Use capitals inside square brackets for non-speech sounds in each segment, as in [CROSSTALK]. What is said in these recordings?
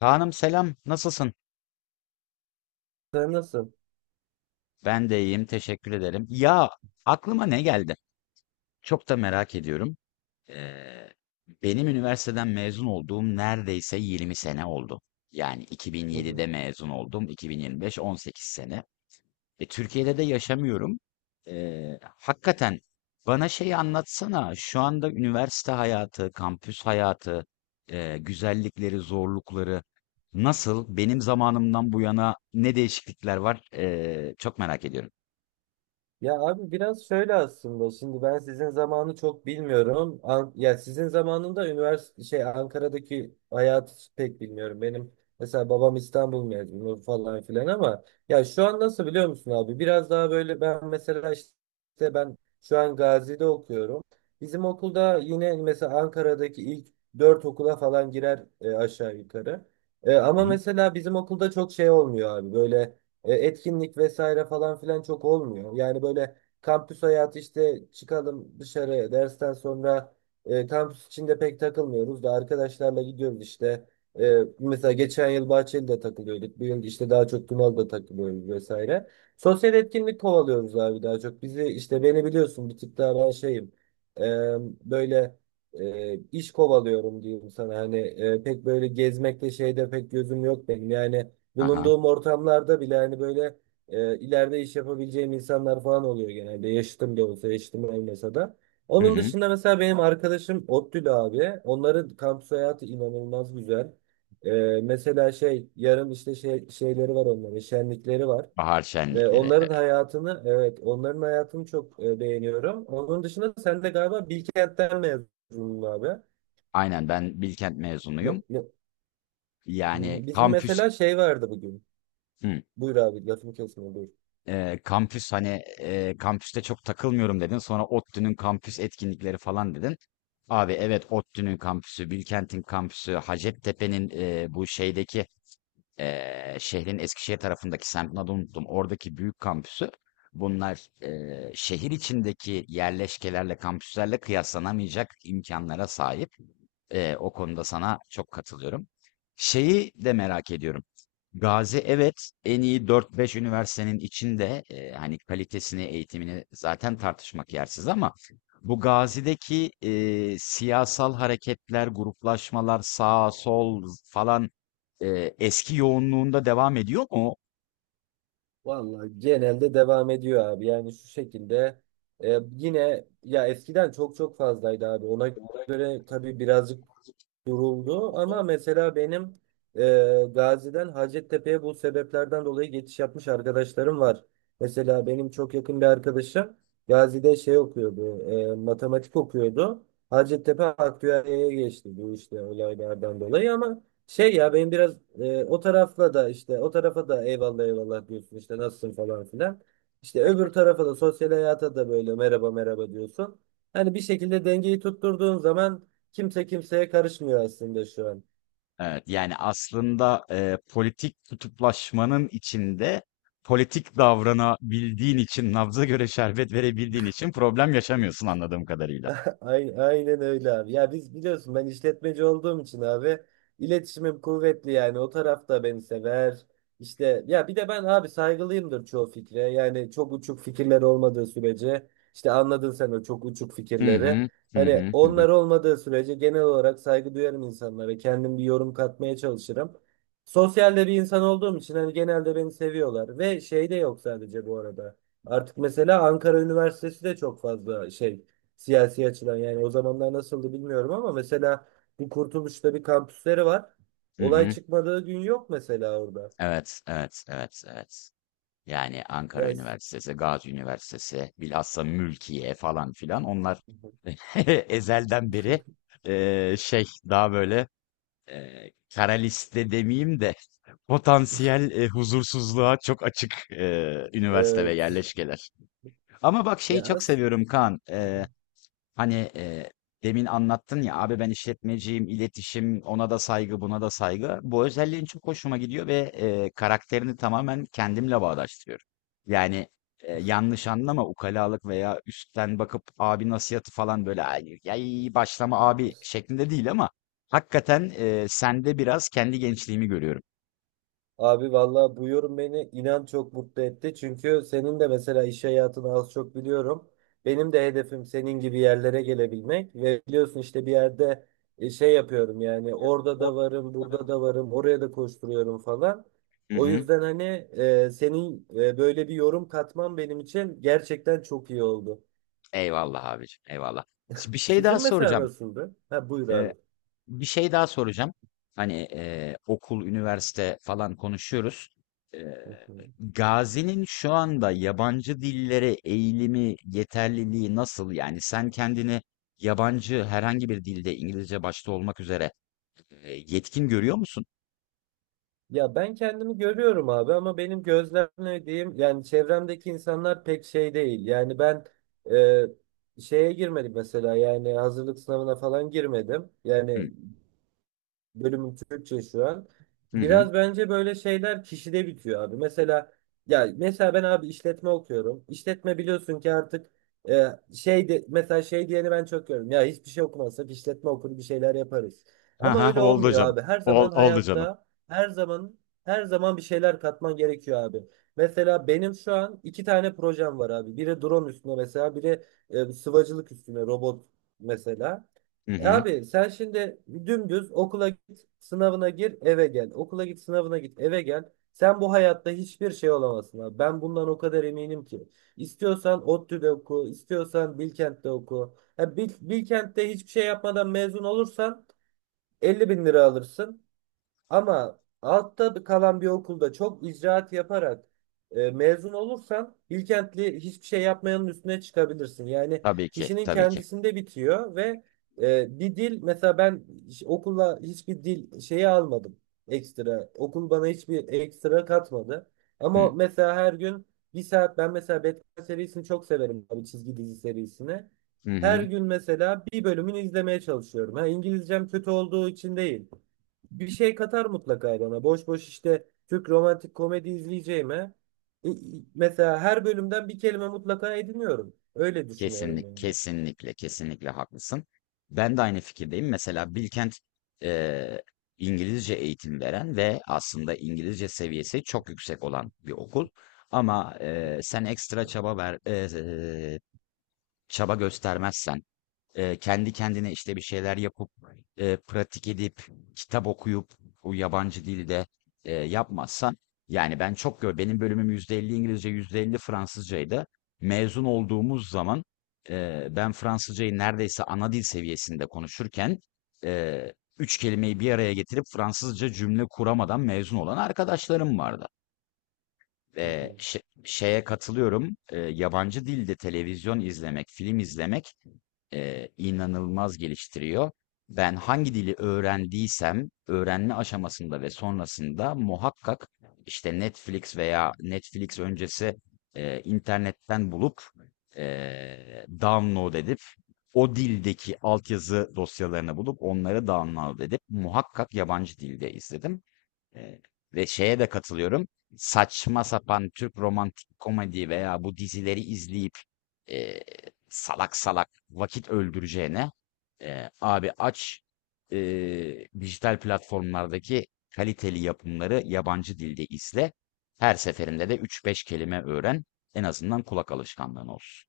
Kaan'ım selam, nasılsın? Sen nasıl? Ben de iyiyim, teşekkür ederim. Ya aklıma ne geldi? Çok da merak ediyorum. Ee, Benim üniversiteden mezun olduğum neredeyse 20 sene oldu. Yani Hı hı. 2007'de mezun oldum, 2025 18 sene. Türkiye'de de yaşamıyorum. Hakikaten bana şeyi anlatsana. Şu anda üniversite hayatı, kampüs hayatı, güzellikleri, zorlukları nasıl? Benim zamanımdan bu yana ne değişiklikler var? Çok merak ediyorum. Ya abi biraz şöyle aslında, şimdi ben sizin zamanı çok bilmiyorum. Ya sizin zamanında üniversite Ankara'daki hayatı pek bilmiyorum. Benim mesela babam İstanbul mezunu falan filan, ama ya şu an nasıl biliyor musun abi? Biraz daha böyle ben mesela işte ben şu an Gazi'de okuyorum. Bizim okulda yine mesela Ankara'daki ilk dört okula falan girer, aşağı yukarı. Hı? Ama mesela bizim okulda çok şey olmuyor abi, böyle etkinlik vesaire falan filan çok olmuyor. Yani böyle kampüs hayatı işte, çıkalım dışarı dersten sonra, kampüs içinde pek takılmıyoruz da arkadaşlarla gidiyoruz işte. Mesela geçen yıl Bahçeli'de takılıyorduk. Bu yıl işte daha çok Tunalı'da takılıyoruz vesaire. Sosyal etkinlik kovalıyoruz abi daha çok. Bizi işte, beni biliyorsun, bir tık daha ben şeyim. E, Böyle iş kovalıyorum diyeyim sana. Hani pek böyle gezmekte şeyde pek gözüm yok benim. Yani Aha. bulunduğum ortamlarda bile hani böyle ileride iş yapabileceğim insanlar falan oluyor genelde. Yaşıtım da olsa, yaşıtım olmasa da. Hı Onun hı. dışında mesela benim arkadaşım Ottül abi. Onların kampüs hayatı inanılmaz güzel. E, Mesela şey yarın işte şeyleri var onların, şenlikleri var. Bahar Ve şenlikleri. Onların hayatını, evet onların hayatını çok beğeniyorum. Onun dışında sen de galiba Bilkent'ten mezunsun abi. Aynen ben Bilkent Ne- mezunuyum. ne- Yani Bizim kampüs. mesela şey vardı bugün. Hı. Buyur abi, lafımı kesme. Kampüs hani kampüste çok takılmıyorum dedin. Sonra ODTÜ'nün kampüs etkinlikleri falan dedin. Abi evet ODTÜ'nün kampüsü, Bilkent'in kampüsü, Hacettepe'nin bu şeydeki şehrin Eskişehir tarafındaki semtini adını unuttum. Oradaki büyük kampüsü. Bunlar şehir içindeki yerleşkelerle, kampüslerle kıyaslanamayacak imkanlara sahip. O konuda sana çok katılıyorum. Şeyi de merak ediyorum. Gazi evet en iyi dört beş üniversitenin içinde hani kalitesini, eğitimini zaten tartışmak yersiz ama bu Gazi'deki siyasal hareketler, gruplaşmalar, sağ, sol falan eski yoğunluğunda devam ediyor mu? Vallahi genelde devam ediyor abi. Yani şu şekilde, yine ya eskiden çok çok fazlaydı abi. Ona göre tabii birazcık duruldu, ama mesela benim Gazi'den Hacettepe'ye bu sebeplerden dolayı geçiş yapmış arkadaşlarım var. Mesela benim çok yakın bir arkadaşım Gazi'de şey okuyordu, matematik okuyordu. Hacettepe Aktüerya'ya geçti bu işte olaylardan dolayı, ama şey ya benim biraz o tarafla da, işte o tarafa da eyvallah eyvallah diyorsun işte, nasılsın falan filan. İşte öbür tarafa da, sosyal hayata da böyle merhaba merhaba diyorsun. Hani bir şekilde dengeyi tutturduğun zaman kimse kimseye karışmıyor aslında şu an. Evet, yani aslında politik kutuplaşmanın içinde politik davranabildiğin için, nabza göre şerbet verebildiğin için problem yaşamıyorsun anladığım kadarıyla. [LAUGHS] Aynen, aynen öyle abi. Ya biz biliyorsun, ben işletmeci olduğum için abi iletişimim kuvvetli, yani o taraf da beni sever. İşte ya bir de ben abi saygılıyımdır çoğu fikre. Yani çok uçuk fikirler olmadığı sürece, işte anladın sen o çok uçuk Hı fikirleri. hı, hı Hani hı, hı hı, onlar olmadığı sürece genel olarak saygı duyarım insanlara. Kendim bir yorum katmaya çalışırım. Sosyalde bir insan olduğum için hani genelde beni seviyorlar, ve şey de yok sadece bu arada. Artık mesela Ankara Üniversitesi de çok fazla şey, siyasi açıdan. Yani o zamanlar nasıldı bilmiyorum, ama mesela bu Kurtuluş'ta bir kampüsleri var. hı Olay hı. çıkmadığı gün yok mesela orada. Evet, evet, evet, evet. Yani Ankara Ya Üniversitesi, Gazi Üniversitesi, bilhassa Mülkiye falan filan onlar [LAUGHS] ezelden beri [LAUGHS] şey daha böyle kara liste demeyeyim de potansiyel huzursuzluğa çok açık üniversite ve evet. yerleşkeler. Ama bak şeyi Ya çok seviyorum Kaan. hı hı. Hani, demin anlattın ya, abi ben işletmeciyim, iletişim, ona da saygı, buna da saygı. Bu özelliğin çok hoşuma gidiyor ve, karakterini tamamen kendimle bağdaştırıyorum. Yani, yanlış anlama, ukalalık veya üstten bakıp abi nasihatı falan böyle, "Ay, yay, başlama abi." şeklinde değil ama hakikaten, sende biraz kendi gençliğimi görüyorum. Abi vallahi bu yorum beni inan çok mutlu etti. Çünkü senin de mesela iş hayatını az çok biliyorum. Benim de hedefim senin gibi yerlere gelebilmek, ve biliyorsun işte bir yerde şey yapıyorum, yani orada da O- varım, burada da varım, oraya da koşturuyorum falan. Hı O hı. yüzden hani senin böyle bir yorum katman benim için gerçekten çok iyi oldu. Eyvallah abicim, eyvallah. bir şey daha Sizin mesela soracağım. nasıldı? Ha, buyur abi. Bir şey daha soracağım. Hani okul, üniversite falan konuşuyoruz. Eee, [LAUGHS] Gazi'nin şu anda yabancı dillere eğilimi, yeterliliği nasıl? Yani sen kendini yabancı herhangi bir dilde İngilizce başta olmak üzere yetkin görüyor musun? Ya ben kendimi görüyorum abi, ama benim gözlemlediğim, yani çevremdeki insanlar pek şey değil. Yani ben şeye girmedim mesela, yani hazırlık sınavına falan girmedim. Hı Yani bölümün Türkçe şu an. hı. Hı. Biraz bence böyle şeyler kişide bitiyor abi. Mesela ya mesela ben abi işletme okuyorum. İşletme biliyorsun ki artık e, şey de, mesela şey diyeni ben çok görüyorum. Ya hiçbir şey okumazsak işletme okur bir şeyler yaparız. Ha Ama ha öyle oldu olmuyor canım. abi. Her zaman Oldu canım. hayatta, her zaman her zaman bir şeyler katman gerekiyor abi. Mesela benim şu an iki tane projem var abi. Biri drone üstüne mesela, biri sıvacılık üstüne robot mesela. Hı hı. Abi sen şimdi dümdüz okula git, sınavına gir, eve gel. Okula git, sınavına git, eve gel. Sen bu hayatta hiçbir şey olamazsın abi. Ben bundan o kadar eminim ki. İstiyorsan ODTÜ'de oku, istiyorsan Bilkent'te oku. Ya Bilkent'te hiçbir şey yapmadan mezun olursan 50 bin lira alırsın. Ama altta kalan bir okulda çok icraat yaparak, mezun olursan Bilkentli hiçbir şey yapmayanın üstüne çıkabilirsin. Yani Tabii ki, kişinin tabii ki. kendisinde bitiyor, ve bir dil mesela, ben okula hiçbir dil şeyi almadım, ekstra. Okul bana hiçbir ekstra katmadı. Hı Ama mesela her gün bir saat, ben mesela Batman serisini çok severim abi, çizgi dizi serisini. hı. Her Hı. gün mesela bir bölümünü izlemeye çalışıyorum. Ha, İngilizcem kötü olduğu için değil, bir şey katar mutlaka bana. Boş boş işte Türk romantik komedi izleyeceğime, e, e, mesela her bölümden bir kelime mutlaka ediniyorum. Öyle düşünüyorum yani. Kesinlikle, kesinlikle haklısın. Ben de aynı fikirdeyim. Mesela Bilkent eee, İngilizce eğitim veren ve aslında İngilizce seviyesi çok yüksek olan bir okul. Ama Hı sen hı, ekstra çaba ver, çaba göstermezsen kendi kendine işte bir şeyler yapıp pratik edip kitap okuyup o yabancı dilde yapmazsan yani ben çok gör benim bölümüm %50 İngilizce %50 Fransızcaydı. Mezun olduğumuz zaman ben Fransızcayı neredeyse ana dil seviyesinde konuşurken e, üç kelimeyi bir araya getirip Fransızca cümle kuramadan mezun olan arkadaşlarım vardı. hı hı. Şeye katılıyorum. Yabancı dilde televizyon izlemek, film izlemek inanılmaz geliştiriyor. Ben hangi dili öğrendiysem öğrenme aşamasında ve sonrasında muhakkak işte Netflix veya Netflix öncesi internetten bulup download edip o dildeki altyazı dosyalarını bulup onları download edip muhakkak yabancı dilde izledim. Eee, Ve şeye de katılıyorum. Saçma sapan Türk romantik komedi veya bu dizileri izleyip eee, salak salak vakit öldüreceğine abi aç dijital platformlardaki kaliteli yapımları yabancı dilde izle. Her seferinde de üç beş kelime öğren. En azından kulak alışkanlığın olsun.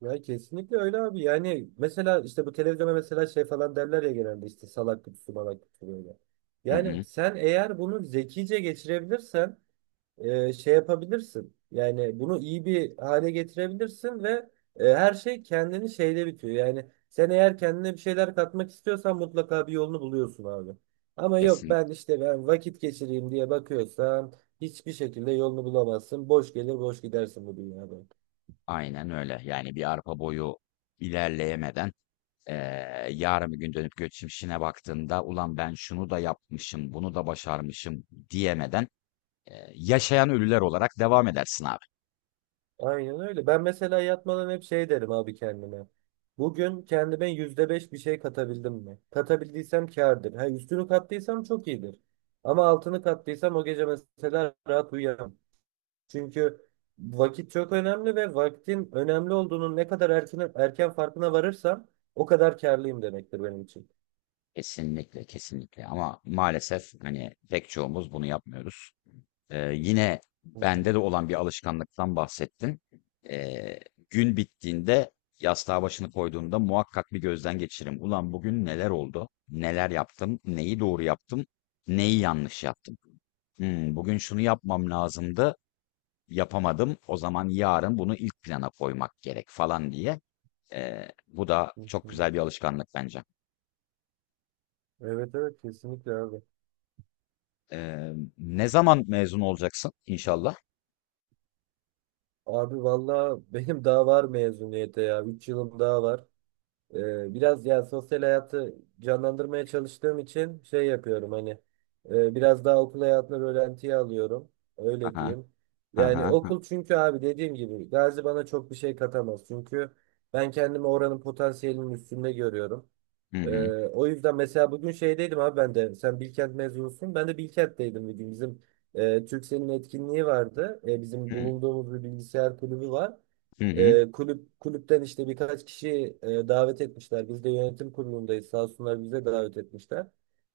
Ya kesinlikle öyle abi. Yani mesela işte bu televizyona mesela şey falan derler ya genelde, işte salak kutusu malak kutusu böyle. Hı Yani hı, sen eğer bunu zekice geçirebilirsen, şey yapabilirsin. Yani bunu iyi bir hale getirebilirsin, ve her şey kendini şeyde bitiyor. Yani sen eğer kendine bir şeyler katmak istiyorsan mutlaka bir yolunu buluyorsun abi. Ama yok, kesin. ben işte vakit geçireyim diye bakıyorsan hiçbir şekilde yolunu bulamazsın. Boş gelir boş gidersin bu dünyada. Aynen öyle. Yani bir arpa boyu ilerleyemeden yarın bir gün dönüp geçmişine baktığında ulan ben şunu da yapmışım, bunu da başarmışım diyemeden yaşayan ölüler olarak devam edersin abi. Aynen öyle. Ben mesela yatmadan hep şey derim abi kendime: bugün kendime %5 bir şey katabildim mi? Katabildiysem kârdır. Ha, üstünü kattıysam çok iyidir. Ama altını kattıysam o gece mesela rahat uyuyamam. Çünkü vakit çok önemli, ve vaktin önemli olduğunun ne kadar erken, erken farkına varırsam o kadar kârlıyım demektir benim için. Kesinlikle, kesinlikle. Ama maalesef hani pek çoğumuz bunu yapmıyoruz. Yine Hı bende hı, de olan bir alışkanlıktan bahsettin. Eee, Gün bittiğinde yastığa başını koyduğumda muhakkak bir gözden geçiririm. Ulan bugün neler oldu? Neler yaptım? Neyi doğru yaptım? Neyi yanlış yaptım? Bugün şunu yapmam lazımdı, yapamadım. O zaman yarın bunu ilk plana koymak gerek falan diye. Bu da hı çok hı. güzel bir alışkanlık bence. Evet, evet, kesinlikle abi. Eee, Ne zaman mezun olacaksın inşallah? Abi valla [LAUGHS] benim daha var mezuniyete ya. 3 yılım daha var. Biraz yani sosyal hayatı canlandırmaya çalıştığım için şey yapıyorum, hani biraz daha okul hayatını rölantiye alıyorum. Öyle Aha, diyeyim. aha, Yani ha, okul, çünkü abi dediğim gibi Gazi bana çok bir şey katamaz. Çünkü ben kendimi oranın potansiyelinin üstünde görüyorum. hı Ee, hı, O yüzden mesela bugün şeydeydim abi, ben de. Sen Bilkent mezunusun. Ben de Bilkent'teydim bugün. Bizim Turkcell'in etkinliği vardı. Bizim hı, bulunduğumuz bir bilgisayar kulübü var. hı hı. Kulüpten işte birkaç kişi davet etmişler. Biz de yönetim kurulundayız. Sağ olsunlar, bize davet etmişler.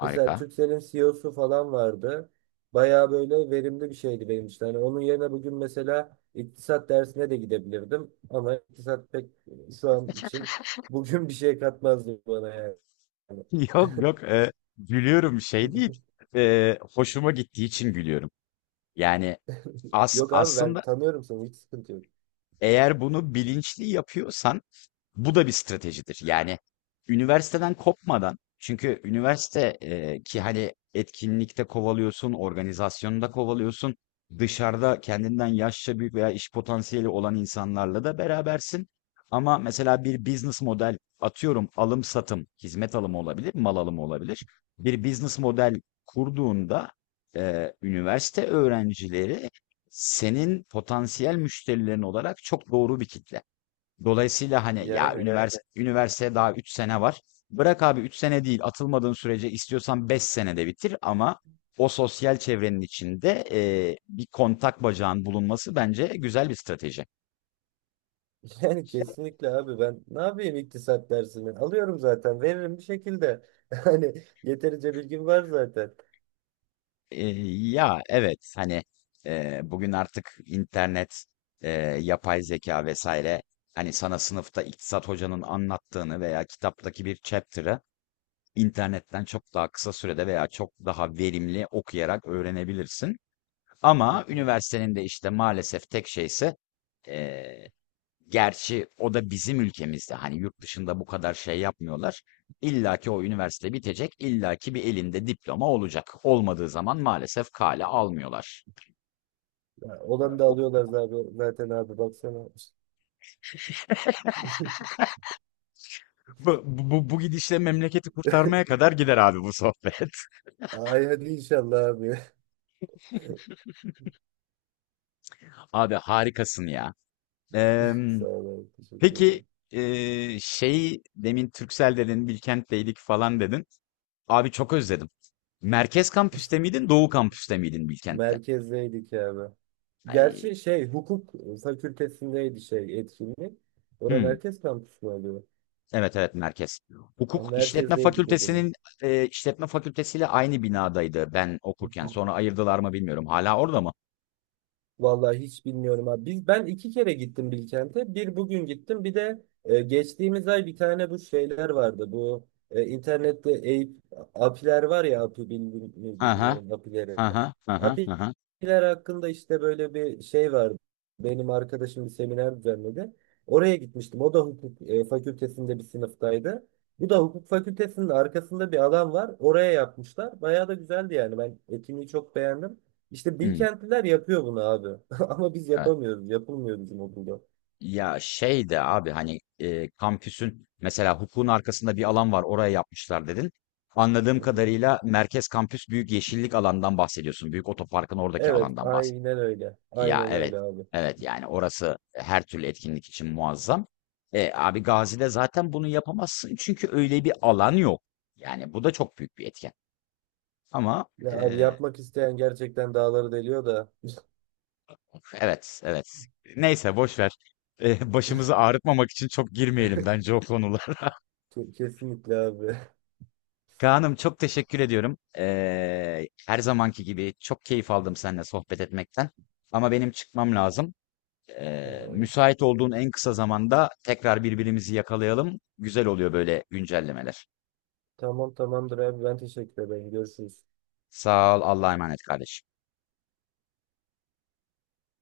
Mesela Harika. Turkcell'in CEO'su falan vardı. Bayağı böyle verimli bir şeydi benim için. Hani onun yerine bugün mesela iktisat dersine de gidebilirdim. Ama iktisat pek şu an için, bugün bir şey katmazdı bana yani. Yani. [LAUGHS] Yok yok, gülüyorum şey değil. [LAUGHS] Hoşuma gittiği için gülüyorum. Yani Yok abi, ben aslında tanıyorum seni, hiç sıkıntı yok. eğer bunu bilinçli yapıyorsan bu da bir stratejidir. Yani üniversiteden kopmadan çünkü üniversite ki hani etkinlikte kovalıyorsun, organizasyonda kovalıyorsun, dışarıda kendinden yaşça büyük veya iş potansiyeli olan insanlarla da berabersin. Ama mesela bir business model atıyorum alım satım, hizmet alımı olabilir, mal alımı olabilir. Bir business model kurduğunda üniversite öğrencileri senin potansiyel müşterilerin olarak çok doğru bir kitle. Dolayısıyla hani ya, evet, Yani. [LAUGHS] Üniversiteye daha 3 sene var. Bırak abi 3 sene değil, atılmadığın sürece istiyorsan 5 senede bitir ama o sosyal çevrenin içinde bir kontak bacağın bulunması bence güzel bir strateji. Yani kesinlikle abi, ben ne yapayım iktisat dersini? Alıyorum zaten, veririm bir şekilde. [LAUGHS] Hani yeterince bilgim var zaten. E, Ya evet hani bugün artık internet, e, yapay zeka vesaire hani sana sınıfta iktisat hocanın anlattığını veya kitaptaki bir chapter'ı internetten çok daha kısa sürede veya çok daha verimli okuyarak öğrenebilirsin. Hı Ama hı. üniversitenin de işte maalesef tek şeyse eee, gerçi o da bizim ülkemizde hani yurt dışında bu kadar şey yapmıyorlar. İlla ki o üniversite bitecek, illa ki bir elinde diploma olacak. Olmadığı zaman maalesef kale almıyorlar. Ya, olanı da O- alıyorlar zaten, zaten abi, baksana. [LAUGHS] Bu, gidişle memleketi kurtarmaya kadar gider abi bu sohbet. Ay hadi inşallah abi. [LAUGHS] Abi harikasın ya. Eee [LAUGHS] Sağ ol abi, teşekkür Peki ederim. Şey demin Türksel dedin, Bilkent'teydik falan dedin. Abi çok özledim. Merkez kampüste miydin, Doğu kampüste miydin Bilkent'te? Merkezdeydik abi. Ay, Gerçi şey, hukuk fakültesindeydi şey etkinlik. Orada Hmm, merkez kampüsü mü oluyor? evet evet, merkez. Ama Hukuk işletme merkezdeydik o zaman. Fakültesinin işletme fakültesiyle aynı binadaydı ben okurken. Sonra [LAUGHS] ayırdılar mı bilmiyorum. Hala orada mı? Vallahi hiç bilmiyorum abi. Biz, ben iki kere gittim Bilkent'e. Bir bugün gittim. Bir de geçtiğimiz ay bir tane bu şeyler vardı. Bu internette Eyüp apiler var ya, api Aha, bilmiyorum apileri. aha, aha, aha. Apiler hakkında işte böyle bir şey vardı. Benim arkadaşım bir seminer düzenledi. Oraya gitmiştim. O da hukuk fakültesinde bir sınıftaydı. Bu da hukuk fakültesinin arkasında bir alan var, oraya yapmışlar. Bayağı da güzeldi yani. Ben etkinliği çok beğendim. İşte Hmm, Bilkentliler yapıyor bunu abi. [LAUGHS] Ama biz evet. yapamıyoruz. Yapılmıyor bizim okulda. Ya şey de abi hani kampüsün mesela hukukun arkasında bir alan var oraya yapmışlar dedin. Anladığım Hı hı. kadarıyla merkez kampüs büyük yeşillik alandan bahsediyorsun. Büyük otoparkın oradaki Evet, alandan bahsediyorsun. aynen öyle. Ya Aynen evet. öyle abi. Evet yani orası her türlü etkinlik için muazzam. Abi Gazi'de zaten bunu yapamazsın çünkü öyle bir alan yok. Yani bu da çok büyük bir etken. Ama Ya abi, e, yapmak isteyen gerçekten dağları deliyor da. [LAUGHS] evet evet. Neyse boş ver. Başımızı ağrıtmamak için çok girmeyelim bence o konulara. Kesinlikle abi. [LAUGHS] Kaan'ım çok teşekkür ediyorum. Her zamanki gibi çok keyif aldım seninle sohbet etmekten. Ama benim çıkmam lazım. Yani, Müsait olduğun en kısa zamanda tekrar birbirimizi yakalayalım. Güzel oluyor böyle güncellemeler. tamam tamamdır abi. Ben teşekkür ederim. Görüşürüz. Sağ ol, Allah'a emanet kardeşim.